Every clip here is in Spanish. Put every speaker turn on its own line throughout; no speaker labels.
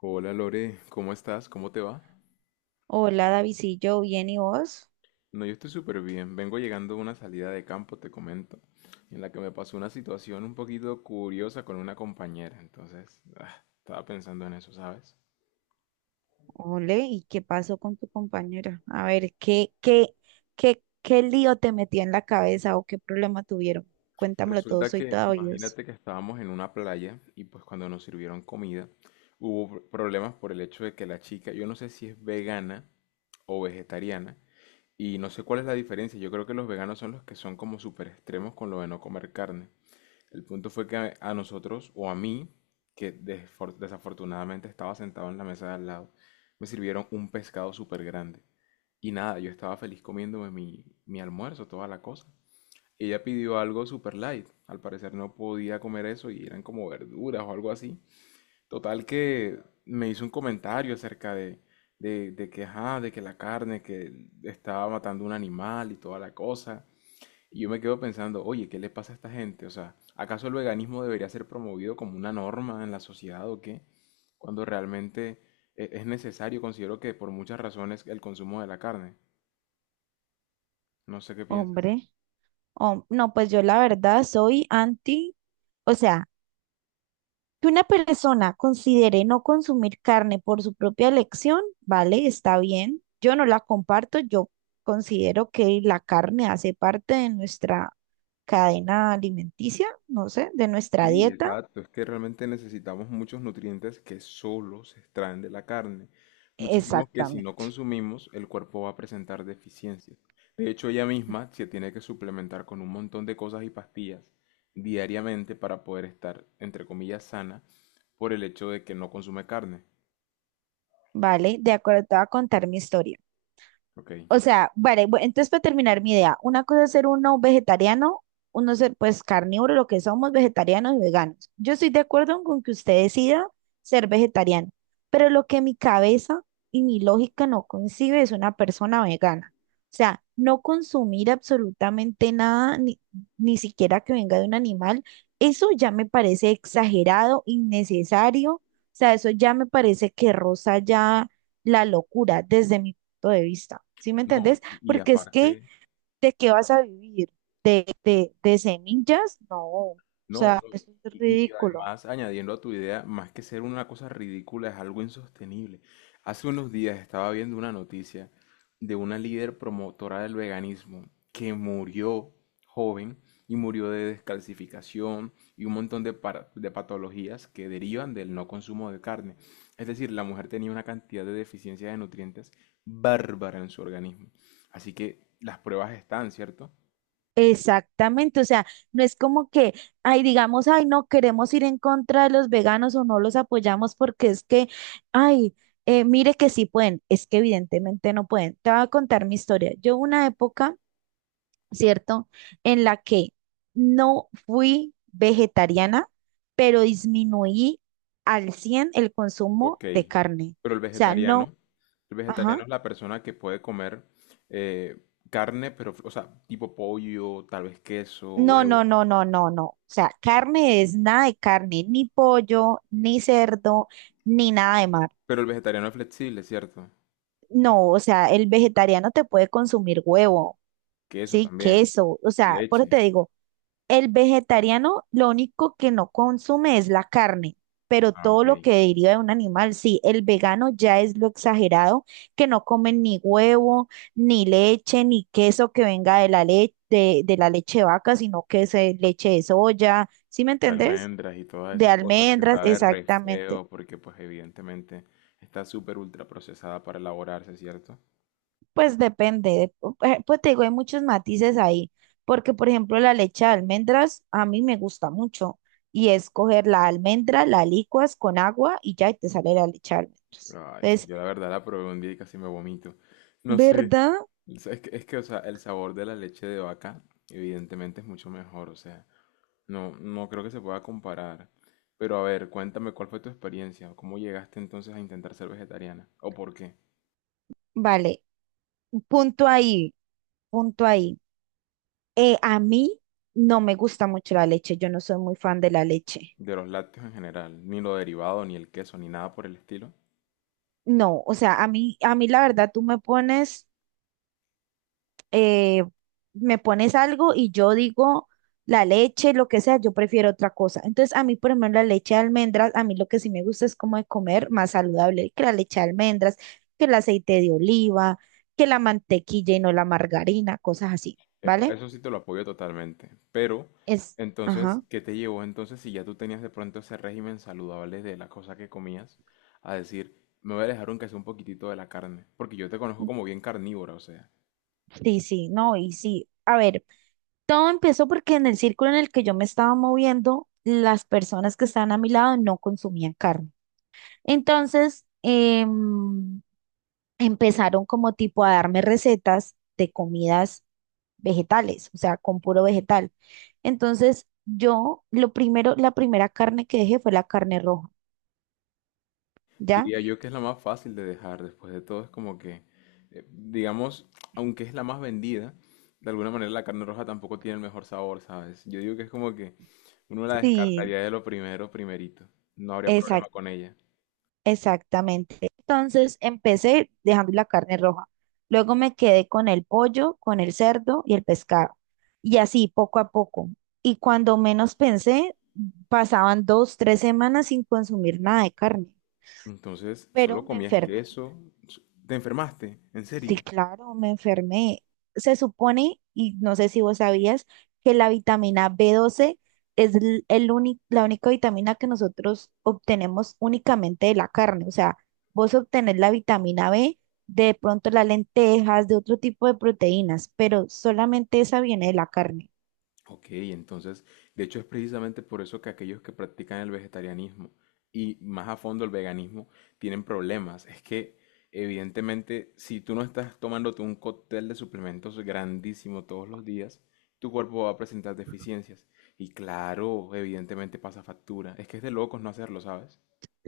Hola Lore, ¿cómo estás? ¿Cómo te va?
Hola, David, sí, yo, ¿bien y vos?
No, yo estoy súper bien. Vengo llegando de una salida de campo, te comento, en la que me pasó una situación un poquito curiosa con una compañera. Entonces, estaba pensando en eso, ¿sabes?
Ole, ¿y qué pasó con tu compañera? A ver, ¿qué lío te metió en la cabeza o qué problema tuvieron? Cuéntamelo todo,
Resulta
soy
que,
toda oídos.
imagínate que estábamos en una playa y pues cuando nos sirvieron comida, hubo problemas por el hecho de que la chica, yo no sé si es vegana o vegetariana, y no sé cuál es la diferencia. Yo creo que los veganos son los que son como súper extremos con lo de no comer carne. El punto fue que a nosotros, o a mí, que desafortunadamente estaba sentado en la mesa de al lado, me sirvieron un pescado súper grande. Y nada, yo estaba feliz comiéndome mi almuerzo, toda la cosa. Ella pidió algo super light. Al parecer no podía comer eso y eran como verduras o algo así. Total que me hizo un comentario acerca de que, ajá, de que la carne que estaba matando un animal y toda la cosa. Y yo me quedo pensando, oye, ¿qué le pasa a esta gente? O sea, ¿acaso el veganismo debería ser promovido como una norma en la sociedad o qué? Cuando realmente es necesario, considero que por muchas razones, el consumo de la carne. No sé qué piensas.
Hombre, no, pues yo la verdad soy anti, o sea, que una persona considere no consumir carne por su propia elección, vale, está bien. Yo no la comparto, yo considero que la carne hace parte de nuestra cadena alimenticia, no sé, de nuestra
Sí,
dieta.
exacto. Es que realmente necesitamos muchos nutrientes que solo se extraen de la carne. Muchísimos que si no
Exactamente.
consumimos, el cuerpo va a presentar deficiencias. De hecho, ella misma se tiene que suplementar con un montón de cosas y pastillas diariamente para poder estar, entre comillas, sana por el hecho de que no consume carne.
Vale, de acuerdo, te voy a contar mi historia.
Ok.
O sea, vale, entonces para terminar mi idea, una cosa es ser uno vegetariano, uno ser pues carnívoro, lo que somos vegetarianos y veganos. Yo estoy de acuerdo con que usted decida ser vegetariano, pero lo que mi cabeza y mi lógica no concibe es una persona vegana. O sea, no consumir absolutamente nada, ni siquiera que venga de un animal, eso ya me parece exagerado, innecesario. O sea, eso ya me parece que roza ya la locura desde mi punto de vista, ¿sí me
No,
entendés?
y
Porque es que,
aparte...
¿de qué vas a vivir? ¿De semillas? No, o
No,
sea,
no,
eso es
y, y
ridículo.
además añadiendo a tu idea, más que ser una cosa ridícula, es algo insostenible. Hace unos días estaba viendo una noticia de una líder promotora del veganismo que murió joven y murió de descalcificación y un montón de, de patologías que derivan del no consumo de carne. Es decir, la mujer tenía una cantidad de deficiencia de nutrientes bárbara en su organismo. Así que las pruebas están, ¿cierto?
Exactamente, o sea, no es como que, ay, digamos, ay, no queremos ir en contra de los veganos o no los apoyamos porque es que, ay, mire que sí pueden, es que evidentemente no pueden. Te voy a contar mi historia. Yo una época, ¿cierto? En la que no fui vegetariana, pero disminuí al 100 el consumo
Ok,
de carne.
pero el
O sea, no,
vegetariano, el vegetariano
ajá,
es la persona que puede comer eh, carne, pero, o sea, tipo pollo, tal vez queso,
no, no,
huevo.
no, no, no, no. O sea, carne es nada de carne, ni pollo, ni cerdo, ni nada de mar.
Pero el vegetariano es flexible, ¿cierto?
No, o sea, el vegetariano te puede consumir huevo,
Queso
sí,
también,
queso, o sea, por eso te
leche.
digo, el vegetariano lo único que no consume es la carne, pero
Ah,
todo
ok.
lo
De
que deriva de un animal, sí, el vegano ya es lo exagerado, que no comen ni huevo, ni leche, ni queso que venga de la leche, de la leche de vaca, sino que es leche de soya, ¿sí me entendés?
almendras y todas
De
esas cosas que
almendras,
sabe re
exactamente.
feo, porque pues evidentemente está súper ultra procesada para elaborarse, ¿cierto?
Pues depende, pues te digo, hay muchos matices ahí, porque por ejemplo la leche de almendras a mí me gusta mucho y es coger la almendra, la licuas con agua y ya y te sale la leche de almendras.
Ay,
Entonces,
yo la verdad la probé un día y casi me vomito. No sé.
¿verdad?
Es que, o sea, el sabor de la leche de vaca evidentemente es mucho mejor, o sea, no creo que se pueda comparar. Pero a ver, cuéntame cuál fue tu experiencia, cómo llegaste entonces a intentar ser vegetariana, o por qué,
Vale, punto ahí, punto ahí. A mí no me gusta mucho la leche, yo no soy muy fan de la leche.
de los lácteos en general, ni lo derivado, ni el queso, ni nada por el estilo.
No, o sea, a mí la verdad tú eh, me pones algo y yo digo la leche, lo que sea, yo prefiero otra cosa. Entonces, a mí, por ejemplo, la leche de almendras, a mí lo que sí me gusta es como de comer más saludable que la leche de almendras, que el aceite de oliva, que la mantequilla y no la margarina, cosas así,
Epa,
¿vale?
eso sí te lo apoyo totalmente, pero
Es, ajá,
entonces, ¿qué te llevó entonces si ya tú tenías de pronto ese régimen saludable de la cosa que comías, a decir, me voy a dejar un queso un poquitito de la carne, porque yo te conozco como bien carnívora, o sea.
sí, sí, no, y sí. A ver, todo empezó porque en el círculo en el que yo me estaba moviendo, las personas que estaban a mi lado no consumían carne. Entonces, empezaron como tipo a darme recetas de comidas vegetales, o sea, con puro vegetal. Entonces, yo lo primero, la primera carne que dejé fue la carne roja, ¿ya?
Diría yo que es la más fácil de dejar, después de todo es como que, digamos, aunque es la más vendida, de alguna manera la carne roja tampoco tiene el mejor sabor, ¿sabes? Yo digo que es como que uno la
Sí,
descartaría de lo primero, primerito, no habría problema
exact-
con ella.
exactamente. Entonces, empecé dejando la carne roja. Luego me quedé con el pollo, con el cerdo y el pescado. Y así, poco a poco. Y cuando menos pensé, pasaban dos, tres semanas sin consumir nada de carne,
Entonces,
pero
solo
me
comías
enfermé.
queso, s- te enfermaste, en
Sí,
serio.
claro, me enfermé. Se supone, y no sé si vos sabías, que la vitamina B12 es el único, la única vitamina que nosotros obtenemos únicamente de la carne. O sea, vos obtenés la vitamina B de pronto las lentejas, de otro tipo de proteínas, pero solamente esa viene de la carne.
Ok, entonces, de hecho es precisamente por eso que aquellos que practican el vegetarianismo y más a fondo el veganismo tienen problemas. Es que, evidentemente, si tú no estás tomándote un cóctel de suplementos grandísimo todos los días, tu cuerpo va a presentar deficiencias. Y claro, evidentemente pasa factura. Es que es de locos no hacerlo, ¿sabes?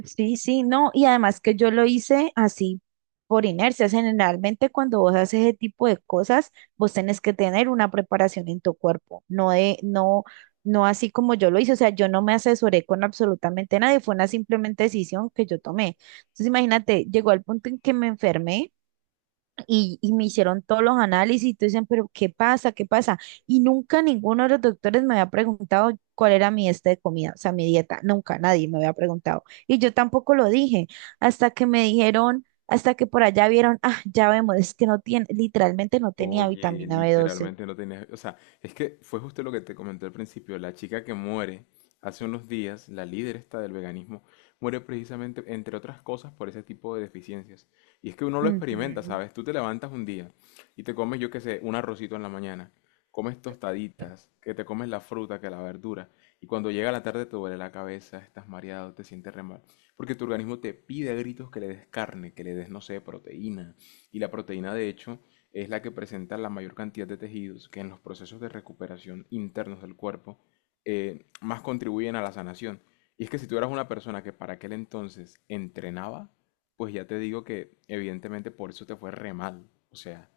Sí, sí, no, y además que yo lo hice así por inercia. Generalmente cuando vos haces ese tipo de cosas, vos tenés que tener una preparación en tu cuerpo, no de, no, no así como yo lo hice. O sea, yo no me asesoré con absolutamente nadie, fue una simplemente decisión que yo tomé. Entonces, imagínate, llegó al punto en que me enfermé. Y me hicieron todos los análisis y tú dicen, pero ¿qué pasa? ¿Qué pasa? Y nunca ninguno de los doctores me había preguntado cuál era mi este de comida, o sea, mi dieta. Nunca nadie me había preguntado. Y yo tampoco lo dije hasta que me dijeron, hasta que por allá vieron, ah, ya vemos, es que no tiene, literalmente no tenía
Oye,
vitamina B12.
literalmente no tenía... O sea, es que fue justo lo que te comenté al principio. La chica que muere hace unos días, la líder esta del veganismo, muere precisamente, entre otras cosas, por ese tipo de deficiencias. Y es que uno lo experimenta,
Ujú.
¿sabes? Tú te levantas un día y te comes, yo qué sé, un arrocito en la mañana, comes tostaditas, que te comes la fruta, que la verdura, y cuando llega la tarde te duele la cabeza, estás mareado, te sientes re mal. Porque tu organismo te pide a gritos que le des carne, que le des, no sé, proteína. Y la proteína, de hecho es la que presenta la mayor cantidad de tejidos que en los procesos de recuperación internos del cuerpo más contribuyen a la sanación. Y es que si tú eras una persona que para aquel entonces entrenaba, pues ya te digo que evidentemente por eso te fue re mal. O sea,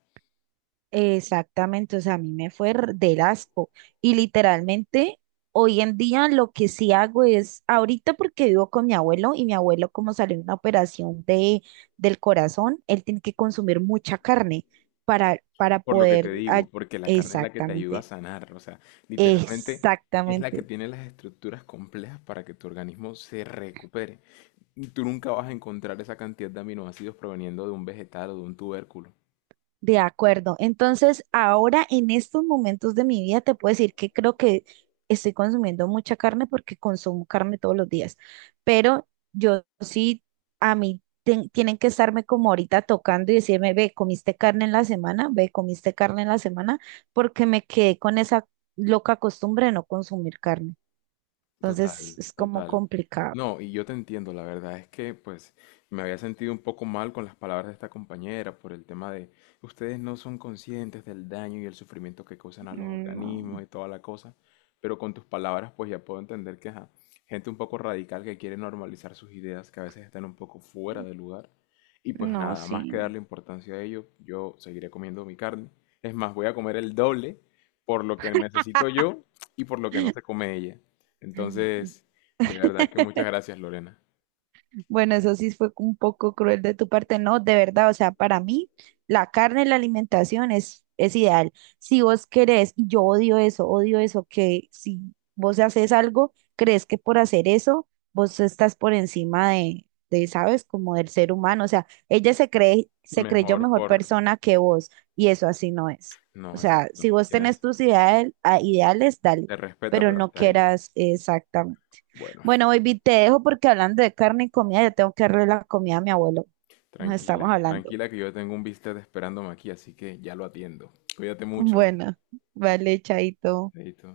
Exactamente, o sea, a mí me fue del asco. Y literalmente, hoy en día lo que sí hago es, ahorita porque vivo con mi abuelo y mi abuelo como salió en una operación del corazón, él tiene que consumir mucha carne para
por lo que te
poder.
digo, porque la carne es la que te ayuda a
Exactamente,
sanar. O sea, literalmente es la que
exactamente.
tiene las estructuras complejas para que tu organismo se recupere. Y tú nunca vas a encontrar esa cantidad de aminoácidos proveniendo de un vegetal o de un tubérculo.
De acuerdo. Entonces, ahora en estos momentos de mi vida te puedo decir que creo que estoy consumiendo mucha carne porque consumo carne todos los días. Pero yo sí, a mí tienen que estarme como ahorita tocando y decirme, ve, comiste carne en la semana, ve, comiste carne en la semana, porque me quedé con esa loca costumbre de no consumir carne. Entonces,
Total,
es como
total.
complicado.
No, y yo te entiendo, la verdad es que pues me había sentido un poco mal con las palabras de esta compañera por el tema de ustedes no son conscientes del daño y el sufrimiento que causan a los organismos
Mm.
y toda la cosa, pero con tus palabras pues ya puedo entender que ajá, gente un poco radical que quiere normalizar sus ideas que a veces están un poco fuera de lugar y
No,
pues
no,
nada, más que
sí.
darle importancia a ello, yo seguiré comiendo mi carne. Es más, voy a comer el doble por lo que necesito yo y por lo que no se come ella. Entonces, de verdad que muchas gracias, Lorena.
Bueno, eso sí fue un poco cruel de tu parte, no, de verdad, o sea, para mí la carne, la alimentación es ideal. Si vos querés, y yo odio eso, que si vos haces algo, crees que por hacer eso, vos estás por encima de, ¿sabes? Como del ser humano, o sea, ella se cree, se creyó
Mejor
mejor
por...
persona que vos, y eso así no es. O
No,
sea, si
exacto.
vos tenés
Tienes...
tus ideales, dale,
Te respeta,
pero
pero
no
está ahí.
quieras exactamente.
Bueno,
Bueno, baby, te dejo porque hablando de carne y comida, yo tengo que darle la comida a mi abuelo. Nos estamos
tranquila,
hablando.
tranquila que yo tengo un bistec esperándome aquí, así que ya lo atiendo. Cuídate mucho,
Bueno, vale, chaito.
Chaito.